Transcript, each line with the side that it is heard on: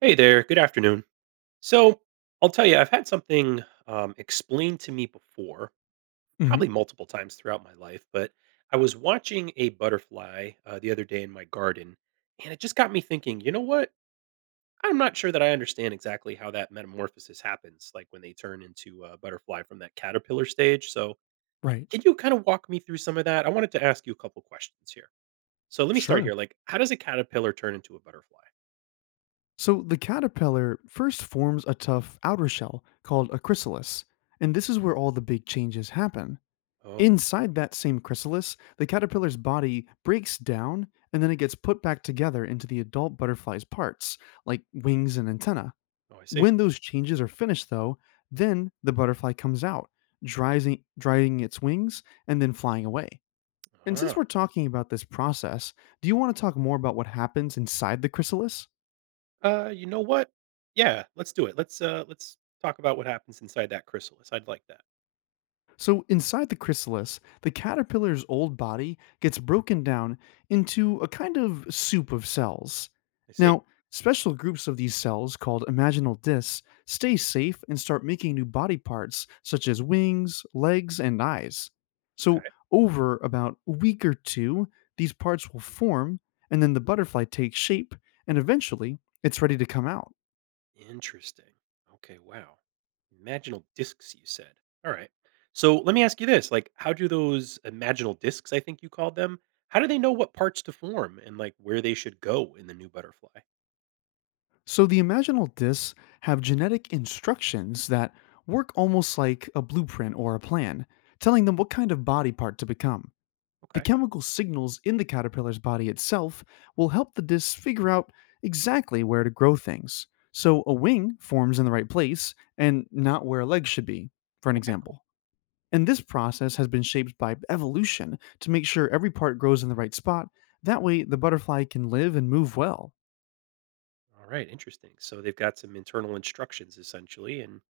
right: Hey there, good afternoon. So, I'll tell you, I've had something explained to me before,
left: Mhm.
right: probably multiple times throughout my life, but I was watching a butterfly the other day in my garden, and it just got me thinking, you know what? I'm not sure that I understand exactly how that metamorphosis happens, like when they turn into a butterfly from that caterpillar stage. So,
left: Right.
right: can you kind of walk me through some of that? I wanted to ask you a couple questions here. So, let me start here.
left: Sure.
right: Like, how does a caterpillar turn into a butterfly?
left: So the caterpillar first forms a tough outer shell called a chrysalis, and this is where all the big changes happen.
right: Oh,
left: Inside that same chrysalis, the caterpillar's body breaks down and then it gets put back together into the adult butterfly's parts, like wings and antenna.
right: oh, I see.
left: When those changes are finished, though, then the butterfly comes out, drying its wings and then flying away. And since
right: Ah.
left: we're talking about this process, do you want to talk more about what happens inside the chrysalis?
right: You know what? Yeah, let's do it. Let's talk about what happens inside that chrysalis. I'd like that.
left: So, inside the chrysalis, the caterpillar's old body gets broken down into a kind of soup of cells.
right: I see.
left: Now, special groups of these cells, called imaginal discs, stay safe and start making new body parts, such as wings, legs, and eyes.
right: Okay.
left: So, over about a week or two, these parts will form, and then the butterfly takes shape, and eventually, it's ready to come out.
right: Interesting. Okay, wow. Imaginal discs you said. All right. So, let me ask you this, like how do those imaginal discs, I think you called them, how do they know what parts to form and like where they should go in the new butterfly?
left: So the imaginal discs have genetic instructions that work almost like a blueprint or a plan, telling them what kind of body part to become. The
right: Okay.
left: chemical signals in the caterpillar's body itself will help the discs figure out exactly where to grow things. So a wing forms in the right place and not where a leg should be, for an
right: Okay, cool.
left: example. And this process has been shaped by evolution to make sure every part grows in the right spot. That way, the butterfly can live and move well.
right: All right, interesting. So they've got some internal instructions essentially, and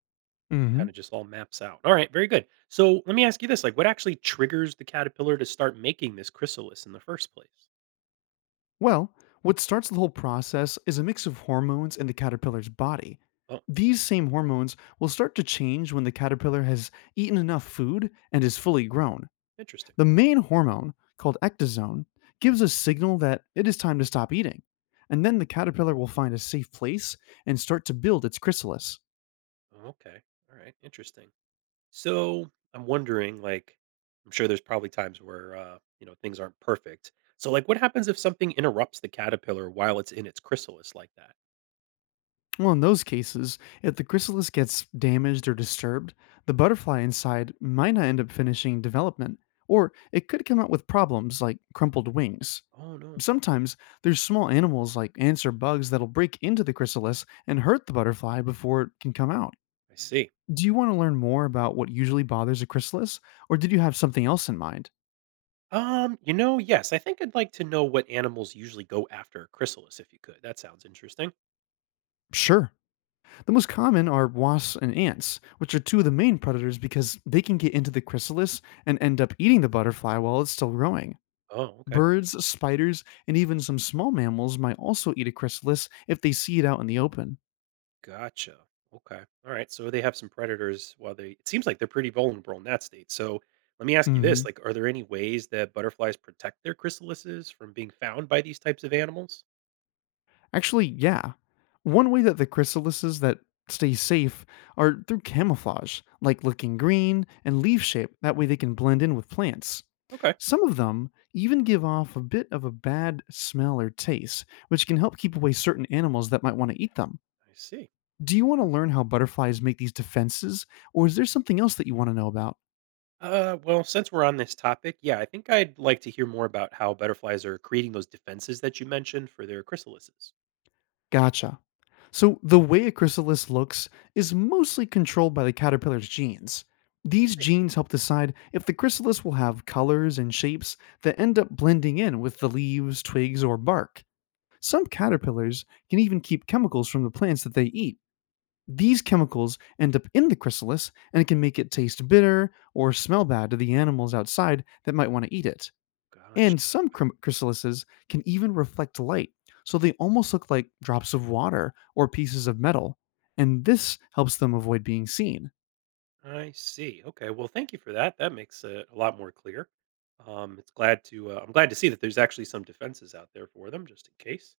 right: it
left: Hmm.
right: kind of just all maps out. All right, very good. So let me ask you this: like, what actually triggers the caterpillar to start making this chrysalis in the first place?
left: Well, what starts the whole process is a mix of hormones in the caterpillar's body.
right: Oh,
left: These same hormones will start to change when the caterpillar has eaten enough food and is fully grown.
right: interesting.
left: The main hormone, called ecdysone, gives a signal that it is time to stop eating. And then the caterpillar will find a safe place and start to build its chrysalis.
right: Oh, okay, all right, interesting. So I'm wondering, like, I'm sure there's probably times where you know, things aren't perfect. So like, what happens if something interrupts the caterpillar while it's in its chrysalis like that?
left: Well, in those cases, if the chrysalis gets damaged or disturbed, the butterfly inside might not end up finishing development, or it could come out with problems like crumpled wings.
right: Oh no,
left: Sometimes there's small animals like ants or bugs that'll break into the chrysalis and hurt the butterfly before it can come out.
right: I see.
left: Do you want to learn more about what usually bothers a chrysalis, or did you have something else in mind?
right: You know, yes, I think I'd like to know what animals usually go after a chrysalis if you could. That sounds interesting.
left: Sure. The most common are wasps and ants, which are two of the main predators because they can get into the chrysalis and end up eating the butterfly while it's still growing.
right: Oh, okay.
left: Birds, spiders, and even some small mammals might also eat a chrysalis if they see it out in the open.
right: Gotcha. Okay. All right. So they have some predators while they, it seems like they're pretty vulnerable in that state. So let me ask you
left: Hmm.
right: this, like, are there any ways that butterflies protect their chrysalises from being found by these types of animals?
left: Actually, yeah. One way that the chrysalises that stay safe are through camouflage, like looking green and leaf shape. That way they can blend in with plants.
right: Okay. I
left: Some of them even give off a bit of a bad smell or taste, which can help keep away certain animals that might want to eat them.
right: see.
left: Do you want to
right: Hmm.
left: learn how butterflies make these defenses, or is there something else that you want to know about?
right: Well, since we're on this topic, yeah, I think I'd like to hear more about how butterflies are creating those defenses that you mentioned for their chrysalises.
left: Gotcha. So, the way a chrysalis looks is mostly controlled by the caterpillar's genes. These
right: Hey.
left: genes help decide if the chrysalis will have colors and shapes that end up blending in with the leaves, twigs, or bark. Some caterpillars can even keep chemicals from the plants that they eat. These chemicals end up in the chrysalis and it can make it taste bitter or smell bad to the animals outside that might want to eat it.
right: Gotcha.
left: And some chrysalises can even reflect light, so they almost look like drops of water or pieces of metal. And this helps them avoid being seen.
right: I see. Okay. Well, thank you for that. That makes it a lot more clear. It's glad to. I'm glad to see that there's actually some defenses out there for them, just in case.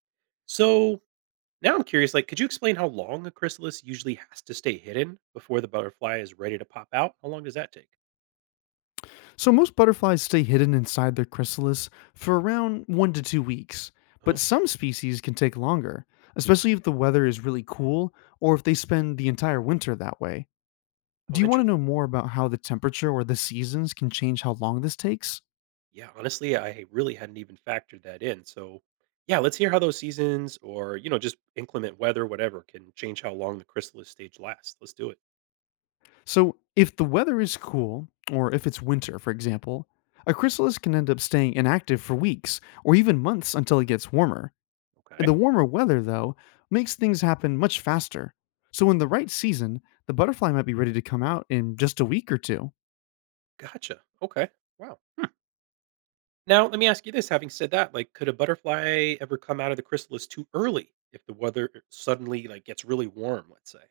right: So now I'm curious. Like, could you explain how long a chrysalis usually has to stay hidden before the butterfly is ready to pop out? How long does that take?
left: So, most butterflies stay hidden inside their chrysalis for around 1 to 2 weeks,
right: Oh,
left: but some species can take longer, especially if the weather is really cool or if they spend the entire winter that way. Do
right: oh,
left: you want to know
right: interesting.
left: more about how the temperature or the seasons can change how long this takes?
right: Yeah, honestly, I really hadn't even factored that in. So, yeah, let's hear how those seasons, or you know, just inclement weather, whatever, can change how long the chrysalis stage lasts. Let's do it.
left: So, if the weather is cool, or if it's winter, for example, a chrysalis can end up staying inactive for weeks or even months until it gets warmer.
right: Okay.
left: The warmer weather, though, makes things happen much faster. So, in the right season, the butterfly might be ready to come out in just a week or two.
right: Gotcha. Okay. Wow. Now, let me ask you this. Having said that, like, could a butterfly ever come out of the chrysalis too early if the weather suddenly like gets really warm, let's say?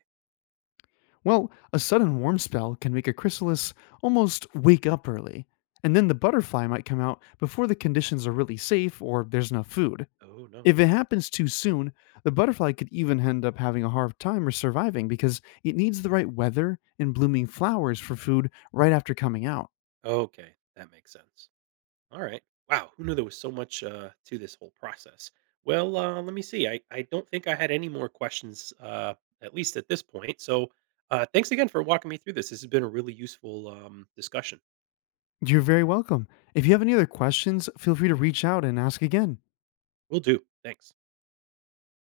left: Well, a sudden warm spell can make a chrysalis almost wake up early, and then the butterfly might come out before the conditions are really safe or there's enough food.
right: Oh no.
left: If it
right: I see.
left: happens too soon, the butterfly could even end up having a hard time or surviving because it needs the right weather and blooming flowers for food right after coming out.
right: Okay, that makes sense. All right. Wow, who knew there was so much to this whole process? Well, let me see. I don't think I had any more questions, at least at this point. So, thanks again for walking me through this. This has been a really useful discussion.
left: You're very welcome. If you have any other questions, feel free to reach out and ask again.
right: Will do. Thanks.